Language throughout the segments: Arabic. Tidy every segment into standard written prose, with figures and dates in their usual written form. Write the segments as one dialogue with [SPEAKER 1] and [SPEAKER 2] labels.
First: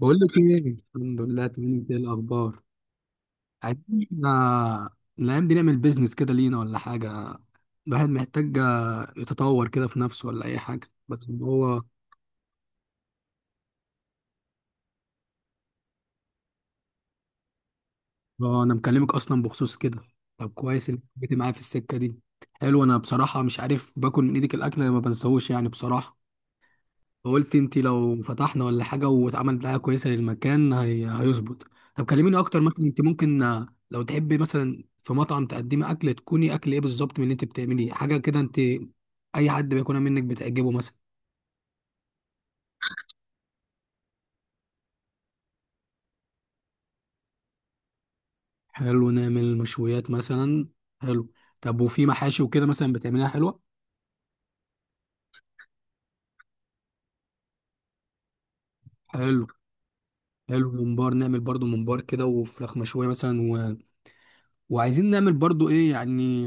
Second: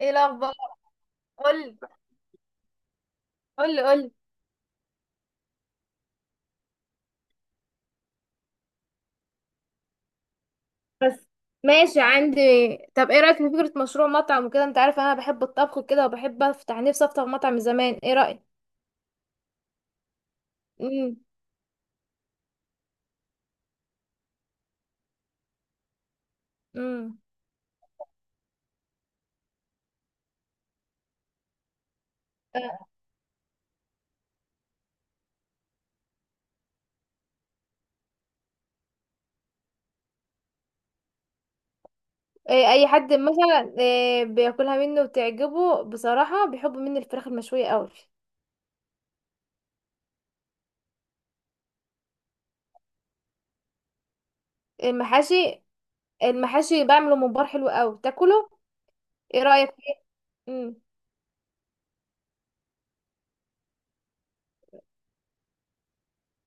[SPEAKER 1] ايه
[SPEAKER 2] لك
[SPEAKER 1] الاخبار؟
[SPEAKER 2] ايه؟ الحمد لله، تمام.
[SPEAKER 1] قولي
[SPEAKER 2] انت ايه الاخبار؟
[SPEAKER 1] قولي
[SPEAKER 2] عايزين
[SPEAKER 1] قولي.
[SPEAKER 2] احنا الايام دي نعمل بيزنس كده لينا، ولا حاجه؟ الواحد محتاج يتطور كده في نفسه، ولا اي حاجه، بس
[SPEAKER 1] بس
[SPEAKER 2] إن هو.
[SPEAKER 1] ماشي عندي. طب ايه رأيك في فكرة مشروع مطعم وكده؟ انت عارف انا بحب الطبخ وكده، وبحب افتح نفسي افتح مطعم من زمان. ايه رأيك؟
[SPEAKER 2] اه، انا مكلمك اصلا بخصوص كده. طب، كويس انك
[SPEAKER 1] امم
[SPEAKER 2] جيت معايا في السكه دي. حلو. انا بصراحه مش عارف، باكل من ايدك الاكل ما بنساهوش يعني بصراحه.
[SPEAKER 1] امم
[SPEAKER 2] فقلت انت لو فتحنا ولا حاجه واتعملت دعايه كويسه للمكان هيظبط. طب، كلميني اكتر. مثلا انت ممكن، لو تحبي مثلا في مطعم تقدمي اكل، تكوني اكل ايه بالظبط من اللي انت بتعمليه حاجه كده انت، اي حد بياكلها منك بتعجبه مثلا؟
[SPEAKER 1] إيه، اي حد مثلا إيه بياكلها مني وتعجبه؟ بصراحة بيحب مني الفراخ المشوية قوي.
[SPEAKER 2] حلو، نعمل مشويات مثلا. حلو. طب، وفي محاشي وكده مثلا بتعمليها حلوه؟
[SPEAKER 1] المحاشي المحاشي بعمله ممبار حلو قوي تاكله. ايه
[SPEAKER 2] حلو.
[SPEAKER 1] رأيك فيه؟
[SPEAKER 2] حلو.
[SPEAKER 1] امم
[SPEAKER 2] ممبار، نعمل برضو ممبار كده وفراخ مشويه مثلا وعايزين نعمل برضو ايه يعني.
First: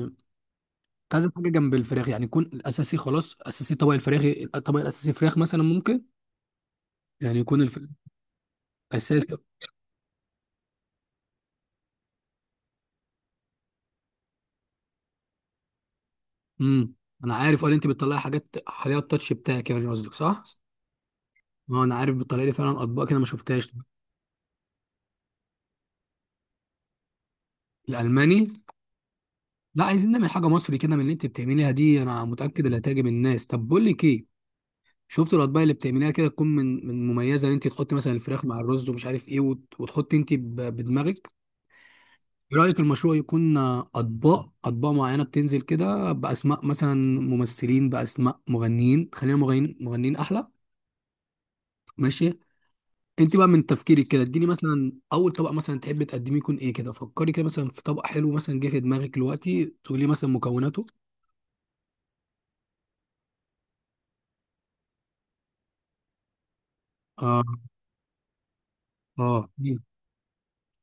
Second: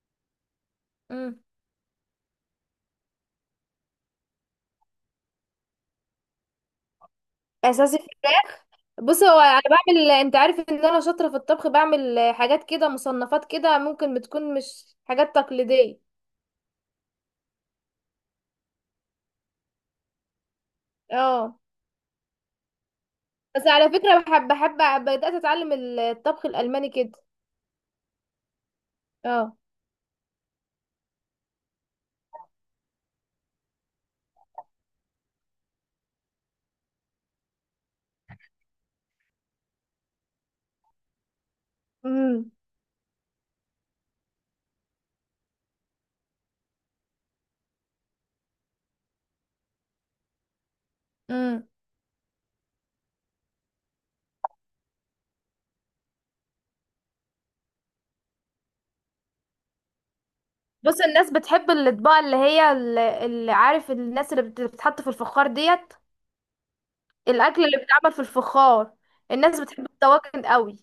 [SPEAKER 2] كنت عايز
[SPEAKER 1] امم
[SPEAKER 2] حاجه جنب الفراخ، يعني يكون الاساسي خلاص، اساسي طبق الفراخ. الطبق الاساسي فراخ مثلا ممكن، يعني يكون الفراخ
[SPEAKER 1] اساسي.
[SPEAKER 2] اساسي.
[SPEAKER 1] بص، هو انا بعمل، انت عارف ان انا شاطره في الطبخ، بعمل حاجات كده مصنفات كده، ممكن بتكون مش حاجات تقليديه.
[SPEAKER 2] امم انا عارف. قال انت بتطلعي حاجات، حاجات التاتش بتاعك يعني قصدك صح.
[SPEAKER 1] اه.
[SPEAKER 2] ما انا عارف بتطلعي لي فعلا اطباق كده ما
[SPEAKER 1] بس
[SPEAKER 2] شفتهاش.
[SPEAKER 1] على فكره بحب بحب بدات اتعلم الطبخ الالماني كده.
[SPEAKER 2] الالماني؟
[SPEAKER 1] اه.
[SPEAKER 2] لا، عايزين نعمل حاجه مصري كده من اللي انت بتعمليها دي، انا متاكد اللي هتعجب الناس. طب، بقول لك ايه. شفت الاطباق اللي بتعمليها كده، تكون من مميزه ان انت تحطي مثلا الفراخ مع الرز ومش عارف ايه، وتحطي انت بدماغك.
[SPEAKER 1] امم
[SPEAKER 2] ايه رأيك المشروع يكون اطباق معينة بتنزل كده باسماء مثلا؟ ممثلين باسماء مغنيين، خلينا مغنيين، مغنيين احلى.
[SPEAKER 1] امم
[SPEAKER 2] ماشي. انت بقى من تفكيرك كده، اديني مثلا اول طبق مثلا تحبي تقدميه يكون ايه كده. فكري كده مثلا في طبق حلو، مثلا جه في دماغك دلوقتي تقولي مثلا مكوناته.
[SPEAKER 1] بص، الناس بتحب الاطباق اللي هي، اللي عارف، الناس اللي بتتحط في الفخار ديت،
[SPEAKER 2] اه.
[SPEAKER 1] الاكل اللي بيتعمل في الفخار.
[SPEAKER 2] اه،
[SPEAKER 1] الناس
[SPEAKER 2] دي.
[SPEAKER 1] بتحب الطواجن قوي.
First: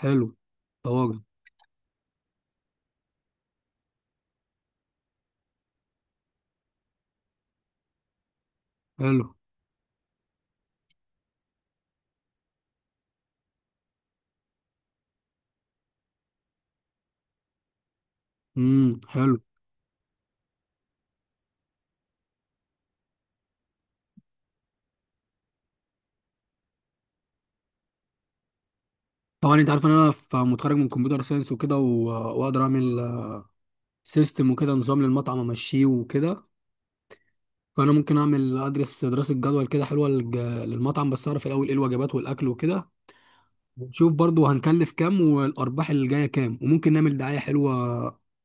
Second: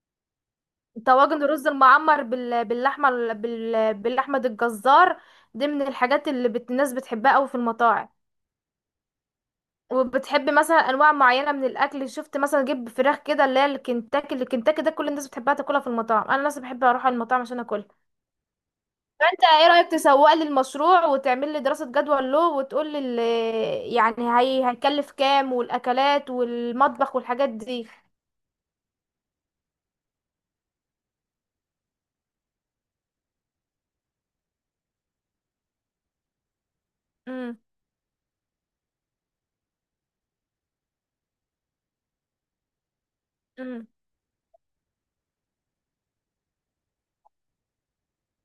[SPEAKER 2] حلو. طواجن.
[SPEAKER 1] طواجن الرز المعمر باللحمه باللحمه، دي الجزار. دي من الحاجات اللي الناس بتحبها قوي في المطاعم.
[SPEAKER 2] حلو.
[SPEAKER 1] وبتحب مثلا انواع معينه من الاكل، شفت مثلا جيب فراخ كده اللي هي الكنتاكي. الكنتاكي ده كل الناس بتحبها تاكلها في المطاعم، انا نفسي بحب اروح على المطاعم عشان اكلها.
[SPEAKER 2] امم. حلو.
[SPEAKER 1] فانت ايه رايك تسوق لي المشروع وتعمل لي دراسه جدوى له، وتقول لي يعني هيكلف كام، والاكلات والمطبخ والحاجات دي؟
[SPEAKER 2] طبعا انت عارف ان انا متخرج من كمبيوتر ساينس وكده، واقدر اعمل سيستم وكده، نظام للمطعم امشيه وكده. فانا ممكن اعمل، ادرس دراسه جدول كده حلوه للمطعم، بس اعرف الاول ايه الوجبات والاكل وكده.
[SPEAKER 1] امم
[SPEAKER 2] ونشوف برضو هنكلف كام، والارباح اللي جايه كام. وممكن نعمل دعايه حلوه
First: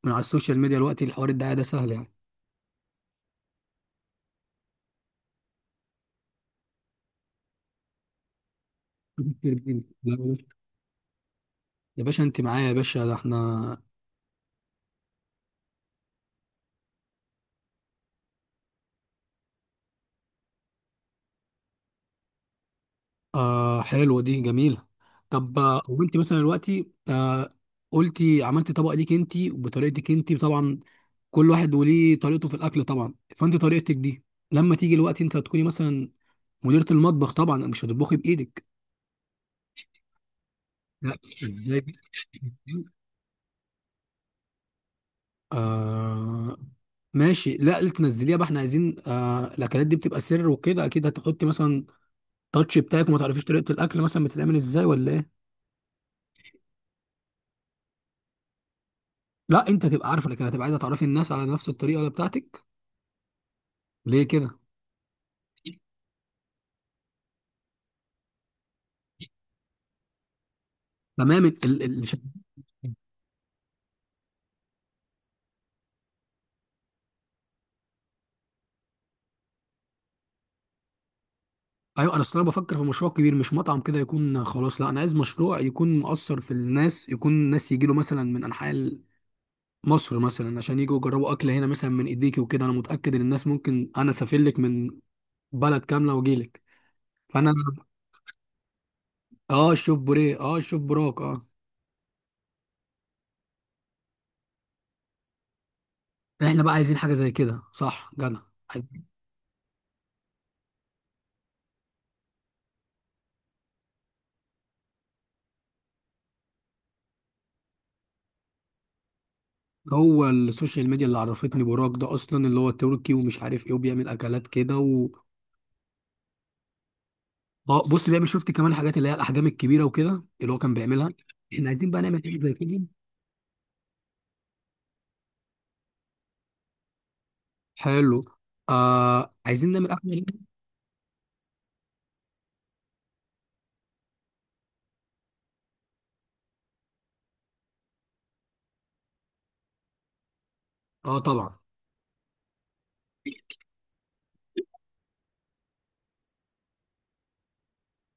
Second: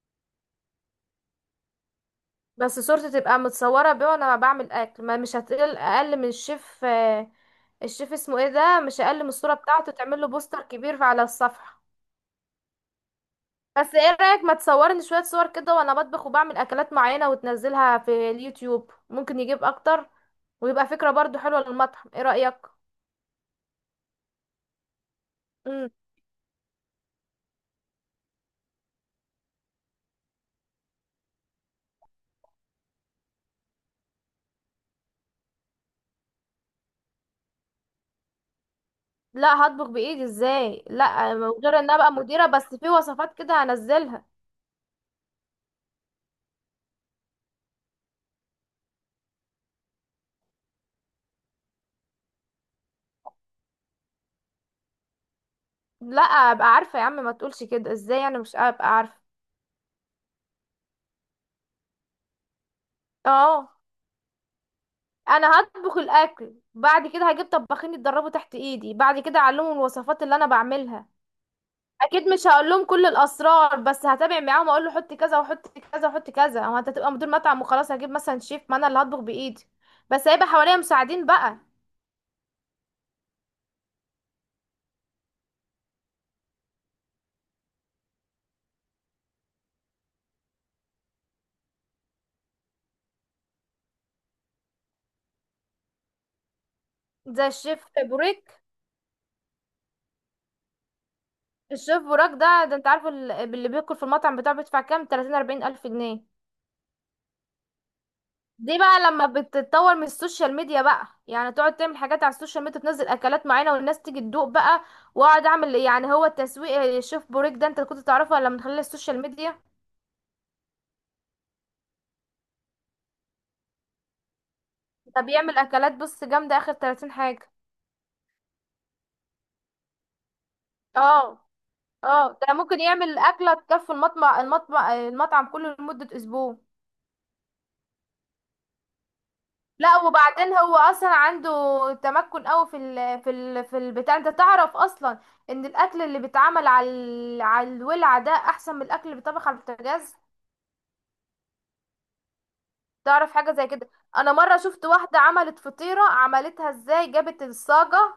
[SPEAKER 2] من على السوشيال ميديا، الوقت الحوار الدعايه ده سهل يعني.
[SPEAKER 1] بس صورتي تبقى متصورة بيه وانا بعمل اكل، ما مش هتقل اقل من الشيف. الشيف اسمه ايه ده، مش اقل من الصورة بتاعته، تعمل له بوستر كبير على الصفحة.
[SPEAKER 2] يا باشا، انت معايا يا باشا، ده احنا.
[SPEAKER 1] بس ايه رأيك ما تصورني شوية صور كده وانا بطبخ وبعمل اكلات معينة، وتنزلها في اليوتيوب؟ ممكن يجيب اكتر، ويبقى فكرة برضو حلوة للمطعم. ايه رأيك؟
[SPEAKER 2] آه، حلوه دي، جميله. طب،
[SPEAKER 1] مم.
[SPEAKER 2] وانت مثلا دلوقتي قلتي عملتي طبق ليك انت وبطريقتك انت طبعا. كل واحد وليه طريقته في الاكل طبعا، فانت طريقتك دي. لما تيجي الوقت، انت هتكوني مثلا مديرة المطبخ، طبعا مش هتطبخي بايدك.
[SPEAKER 1] لا، هطبخ بايدي، ازاي؟
[SPEAKER 2] لا،
[SPEAKER 1] لا.
[SPEAKER 2] ازاي
[SPEAKER 1] غير ان
[SPEAKER 2] دي؟
[SPEAKER 1] ابقى مديرة، بس في وصفات كده هنزلها.
[SPEAKER 2] آه، ماشي. لا، اللي تنزليها بقى، احنا عايزين الاكلات دي بتبقى سر وكده، اكيد هتحطي مثلا تاتش بتاعك وما تعرفيش طريقة الاكل مثلا بتتعمل ازاي ولا ايه.
[SPEAKER 1] لا، ابقى عارفة يا عم، ما تقولش كده، ازاي يعني مش ابقى عارفة؟
[SPEAKER 2] لا، انت هتبقى عارفه، لكن هتبقى عايزه تعرفي الناس على نفس الطريقه اللي بتاعتك
[SPEAKER 1] اه.
[SPEAKER 2] ليه كده.
[SPEAKER 1] انا هطبخ الاكل، بعد كده هجيب طباخين يتدربوا تحت ايدي، بعد كده اعلمهم الوصفات اللي انا بعملها.
[SPEAKER 2] تمام.
[SPEAKER 1] اكيد مش هقول لهم كل الاسرار، بس هتابع معاهم، اقول له حط كذا وحط كذا وحط كذا. هو انت هتبقى مدير مطعم وخلاص؟ هجيب مثلا شيف، ما انا اللي هطبخ بايدي، بس هيبقى حواليا مساعدين بقى.
[SPEAKER 2] ايوه، انا اصل انا بفكر في مشروع كبير، مش مطعم كده يكون خلاص، لا انا عايز مشروع يكون مؤثر في الناس، يكون الناس يجي له مثلا من انحاء مصر مثلا عشان يجوا يجربوا اكل هنا مثلا من ايديكي وكده. انا متاكد ان الناس ممكن، انا اسافر لك من بلد كامله واجي لك.
[SPEAKER 1] زي
[SPEAKER 2] فانا،
[SPEAKER 1] الشيف بوريك.
[SPEAKER 2] اه شوف بوريه، شوف براك،
[SPEAKER 1] الشيف بوراك ده، ده انت عارف، اللي بياكل في المطعم بتاعه بيدفع كام؟ 30 40 الف جنيه.
[SPEAKER 2] احنا بقى عايزين حاجه زي كده، صح جدع.
[SPEAKER 1] دي بقى
[SPEAKER 2] عايزين-
[SPEAKER 1] لما بتتطور من السوشيال ميديا بقى، يعني تقعد تعمل حاجات على السوشيال ميديا، تنزل اكلات معينه والناس تيجي تدوق بقى، واقعد اعمل، يعني هو التسويق. الشيف بوريك ده انت كنت تعرفه ولا من خلال السوشيال ميديا؟
[SPEAKER 2] هو السوشيال ميديا اللي عرفتني براك ده اصلا، اللي هو تركي ومش عارف ايه، وبيعمل اكلات كده
[SPEAKER 1] ده بيعمل اكلات، بص، جامده اخر 30 حاجه.
[SPEAKER 2] بص، بيعمل، شفت كمان الحاجات اللي هي الاحجام الكبيره وكده اللي هو كان بيعملها.
[SPEAKER 1] اه.
[SPEAKER 2] احنا عايزين بقى نعمل
[SPEAKER 1] اه،
[SPEAKER 2] حاجه زي
[SPEAKER 1] ده ممكن
[SPEAKER 2] كده.
[SPEAKER 1] يعمل اكله تكفي المطمع المطمع المطعم كله لمده اسبوع.
[SPEAKER 2] حلو. آه، عايزين نعمل
[SPEAKER 1] لا،
[SPEAKER 2] اكل.
[SPEAKER 1] وبعدين هو اصلا عنده تمكن قوي في البتاع، انت تعرف اصلا ان الاكل اللي بيتعمل على على الولعه ده احسن من الاكل اللي بيتطبخ على البوتاجاز.
[SPEAKER 2] اه، طبعا.
[SPEAKER 1] تعرف حاجة زي كده؟ انا مرة شفت واحدة عملت فطيرة، عملتها ازاي؟ جابت الصاجة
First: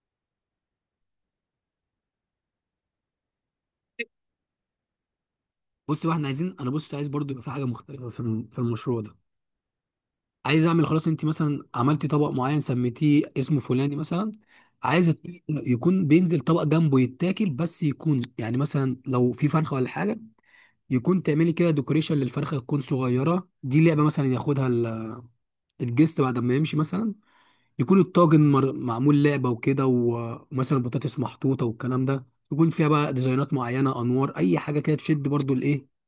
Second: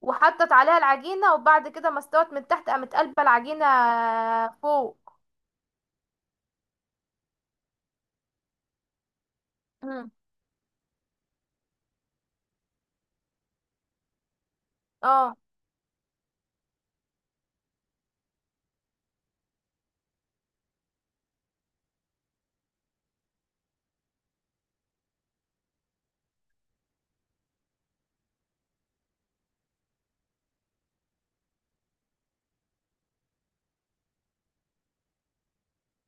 [SPEAKER 1] وحطت عليها العجينة، وبعد كده ما استوت من تحت قامت قلبة العجينة فوق.
[SPEAKER 2] بص بقى، احنا عايزين، انا بص عايز برضو يبقى في حاجه مختلفه في في المشروع ده.
[SPEAKER 1] مم.
[SPEAKER 2] عايز اعمل خلاص، انت مثلا عملتي طبق معين سميتيه اسمه فلاني مثلا. عايز الطبق
[SPEAKER 1] اه.
[SPEAKER 2] يكون بينزل طبق جنبه يتاكل بس، يكون يعني مثلا لو في فرخه ولا حاجه، يكون تعملي كده ديكوريشن للفرخه، تكون صغيره دي لعبه مثلا ياخدها الجست بعد ما يمشي مثلا. يكون الطاجن معمول لعبه وكده، ومثلا بطاطس محطوطه والكلام ده، يكون فيها بقى ديزاينات معينه، انوار اي حاجه كده تشد برضو الايه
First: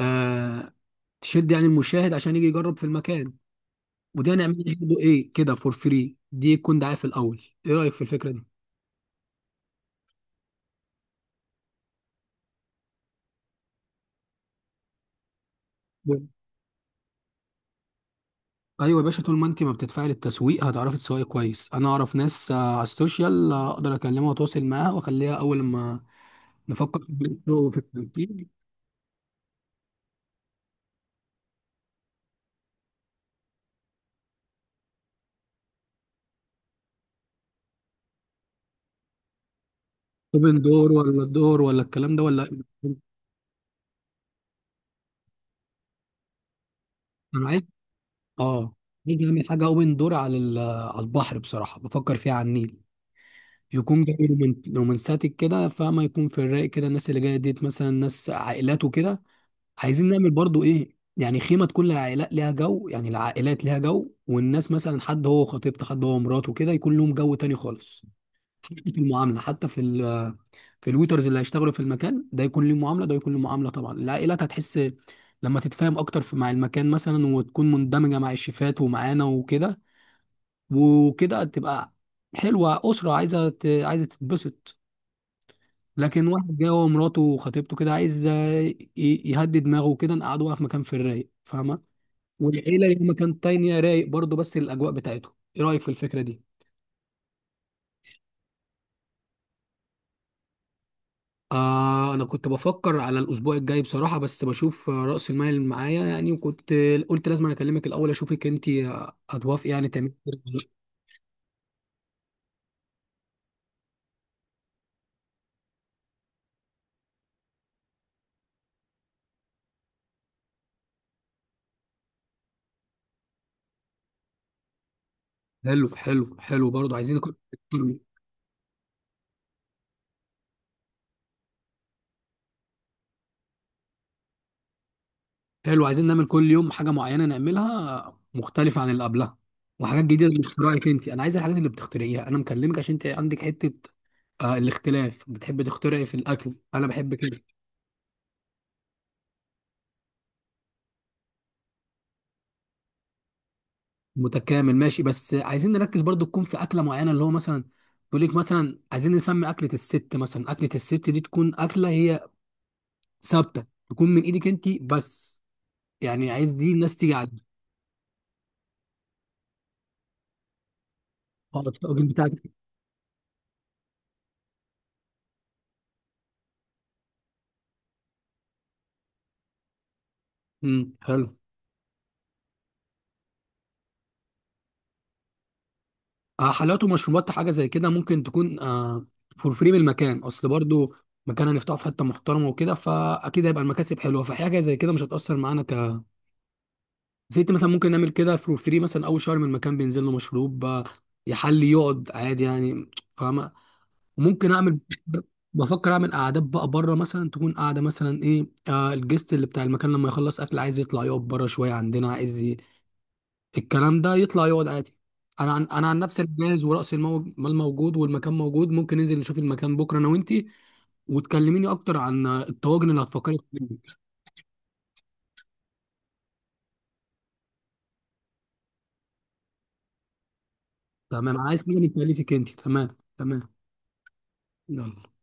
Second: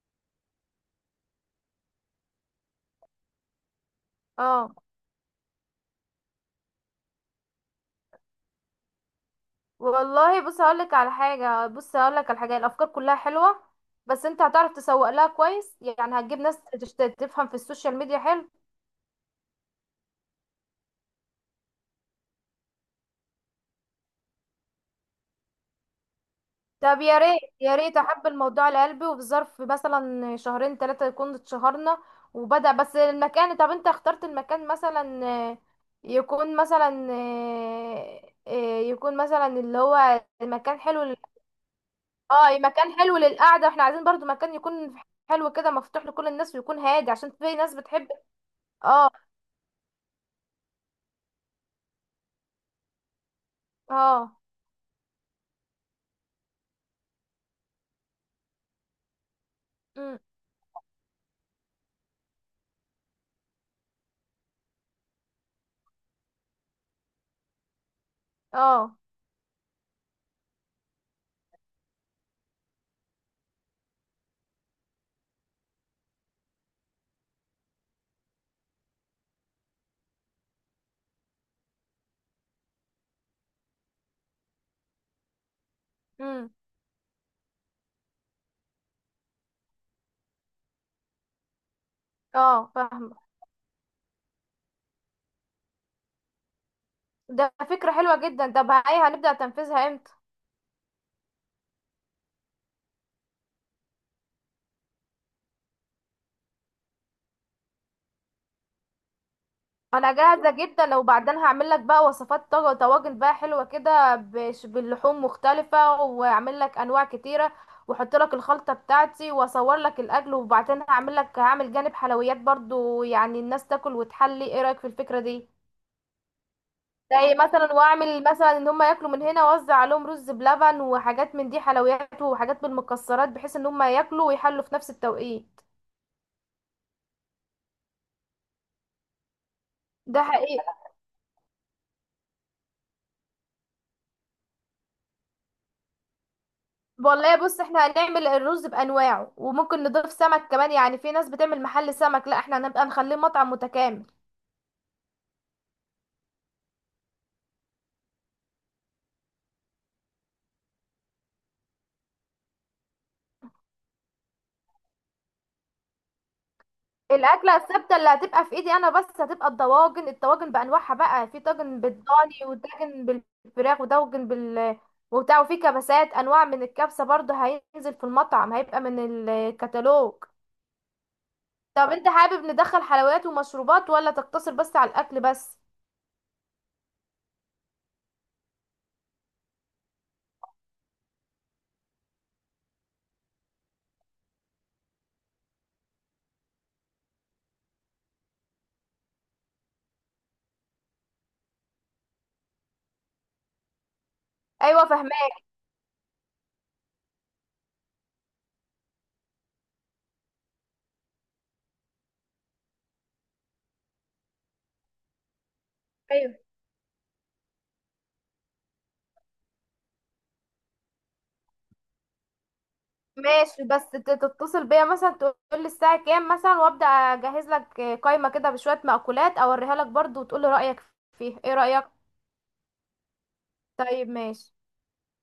[SPEAKER 2] آه، تشد يعني المشاهد عشان يجي يجرب في المكان. ودي هنعمل
[SPEAKER 1] اه،
[SPEAKER 2] برضه ايه كده، فور فري. دي يكون دعايه في الاول. ايه رايك في الفكره دي؟
[SPEAKER 1] والله بص هقولك على حاجة، بص هقولك على حاجة، الافكار كلها حلوة، بس انت هتعرف تسوق لها كويس، يعني
[SPEAKER 2] نعم.
[SPEAKER 1] هتجيب ناس تفهم في السوشيال ميديا؟ حلو.
[SPEAKER 2] ايوه يا باشا، طول ما انت ما بتدفعي للتسويق هتعرفي تسوقي كويس. انا اعرف ناس على السوشيال، اقدر اكلمها واتواصل معاها واخليها اول ما نفكر
[SPEAKER 1] طب يا
[SPEAKER 2] في
[SPEAKER 1] ريت، يا
[SPEAKER 2] في
[SPEAKER 1] ريت احب
[SPEAKER 2] التنفيذ.
[SPEAKER 1] الموضوع لقلبي، وفي ظرف مثلا شهرين 3 يكون اتشهرنا وبدأ بس المكان. طب انت اخترت المكان مثلا؟ يكون مثلا يكون مثلا اللي هو
[SPEAKER 2] اوبن
[SPEAKER 1] مكان
[SPEAKER 2] دور
[SPEAKER 1] حلو
[SPEAKER 2] ولا الدور ولا الكلام ده ولا؟
[SPEAKER 1] اه، مكان حلو للقعدة. احنا عايزين برضو مكان يكون حلو كده مفتوح لكل الناس، ويكون هادي عشان
[SPEAKER 2] انا
[SPEAKER 1] في
[SPEAKER 2] عايز
[SPEAKER 1] ناس بتحب.
[SPEAKER 2] اه
[SPEAKER 1] اه.
[SPEAKER 2] عايز اعمل حاجه اوبن دور على على البحر. بصراحه بفكر فيها على النيل. يكون جاي
[SPEAKER 1] اه.
[SPEAKER 2] رومانساتك كده، فما يكون في الرايق كده، الناس اللي جايه ديت مثلا ناس عائلات وكده. عايزين
[SPEAKER 1] مم،
[SPEAKER 2] نعمل برضو ايه يعني، خيمه تكون العائلات ليها جو، يعني العائلات ليها جو، والناس مثلا حد هو خطيبته، حد هو مراته، كده يكون لهم جو تاني خالص. حتى
[SPEAKER 1] اه.
[SPEAKER 2] في المعامله، حتى في في الويترز اللي هيشتغلوا في المكان ده يكون ليه معامله، ده يكون ليه معامله طبعا. العائلات هتحس لما تتفاهم اكتر مع المكان مثلا، وتكون مندمجه مع الشيفات ومعانا وكده، وكده تبقى حلوه، اسره عايزه عايزه تتبسط. لكن
[SPEAKER 1] مم،
[SPEAKER 2] واحد جاي هو ومراته وخطيبته كده، عايز يهدي دماغه وكده، نقعدوها بقى في مكان في الرايق. فاهمه؟
[SPEAKER 1] اه
[SPEAKER 2] والعيله ليها
[SPEAKER 1] فاهمة.
[SPEAKER 2] مكان تاني رايق برضه، بس الاجواء بتاعته. ايه رايك في الفكره دي؟
[SPEAKER 1] ده فكرة حلوة جدا. طب هاي هنبدأ تنفيذها امتى؟
[SPEAKER 2] آه، انا كنت بفكر على الاسبوع الجاي بصراحه، بس بشوف راس المال اللي معايا يعني، وكنت قلت لازم أنا اكلمك الاول، اشوفك انت هتوافقي يعني
[SPEAKER 1] انا
[SPEAKER 2] تعملي كده
[SPEAKER 1] جاهزه
[SPEAKER 2] ولا لأ.
[SPEAKER 1] جدا. لو بعدين هعمل لك بقى وصفات طاجن، طواجن بقى حلوه كده باللحوم مختلفه، واعمل لك انواع كتيره، واحط لك الخلطه بتاعتي، واصور لك الاكل. وبعدين هعمل جانب حلويات برضو، يعني الناس تاكل وتحلي. ايه رايك في الفكره دي؟
[SPEAKER 2] حلو، حلو، حلو. برضه عايزين
[SPEAKER 1] زي مثلا واعمل مثلا ان هم ياكلوا من هنا، واوزع عليهم رز بلبن وحاجات من دي، حلويات وحاجات بالمكسرات، بحيث ان هم ياكلوا ويحلوا في نفس التوقيت.
[SPEAKER 2] حلو، عايزين نعمل كل يوم حاجة معينة، نعملها مختلفة عن اللي قبلها، وحاجات
[SPEAKER 1] ده
[SPEAKER 2] جديدة
[SPEAKER 1] حقيقي.
[SPEAKER 2] باختراعك انت. انا عايز الحاجات اللي بتخترعيها، انا مكلمك عشان انت عندك حتة. آه، الاختلاف بتحب تخترعي في الاكل، انا بحب
[SPEAKER 1] والله
[SPEAKER 2] كده.
[SPEAKER 1] بص احنا هنعمل الرز بانواعه، وممكن نضيف سمك كمان، يعني في ناس بتعمل محل سمك، لا احنا هنبقى نخليه مطعم متكامل.
[SPEAKER 2] متكامل، ماشي. بس عايزين نركز برضو تكون في اكلة معينة، اللي هو مثلا يقول لك مثلا، عايزين نسمي اكلة الست مثلا. اكلة الست دي تكون اكلة هي ثابتة، تكون من ايدك انت بس، يعني عايز دي الناس تيجي عليها.
[SPEAKER 1] الاكله الثابته اللي هتبقى في ايدي انا بس هتبقى الطواجن بانواعها بقى، في
[SPEAKER 2] اه،
[SPEAKER 1] طاجن
[SPEAKER 2] الطاجن بتاعك.
[SPEAKER 1] بالضاني، وطاجن بالفراخ، وطاجن بال وبتاع، وفي كبسات، انواع من الكبسه برضه هينزل في المطعم، هيبقى من الكتالوج.
[SPEAKER 2] امم، حلو.
[SPEAKER 1] طب انت حابب ندخل حلويات ومشروبات ولا تقتصر بس على الاكل بس؟
[SPEAKER 2] آه، حلويات ومشروبات، حاجه زي كده ممكن تكون فور فري من المكان اصل برضو. مكان هنفتحه في حته محترمه وكده، فاكيد هيبقى المكاسب حلوه، فحاجه زي كده مش هتاثر معانا زيت مثلا. ممكن نعمل كده فور فري مثلا اول شهر من المكان، بينزل له مشروب يحلي، يقعد عادي يعني. فاهمه؟ ممكن اعمل
[SPEAKER 1] ايوه، فهماك.
[SPEAKER 2] بفكر اعمل قعدات بقى بره مثلا، تكون قاعده مثلا ايه، الجست اللي بتاع المكان لما يخلص اكل عايز يطلع يقعد بره شويه عندنا، عايز الكلام ده يطلع يقعد عادي. انا عن نفسي، أنا جاهز ورأس المال موجود والمكان موجود، ممكن ننزل نشوف المكان بكره انا وانتي، وتكلميني اكتر عن الطواجن اللي هتفكري
[SPEAKER 1] ماشي. بس
[SPEAKER 2] فيها.
[SPEAKER 1] تتصل بيا مثلا، تقول لي الساعة كام مثلا، وابدأ اجهز لك قائمة كده بشوية مأكولات، اوريها لك برضو، وتقول لي رأيك
[SPEAKER 2] تمام،
[SPEAKER 1] فيها. ايه
[SPEAKER 2] عايز تيجي
[SPEAKER 1] رأيك؟
[SPEAKER 2] نتكلفك انتي. تمام. تمام.
[SPEAKER 1] طيب ماشي.
[SPEAKER 2] يلا.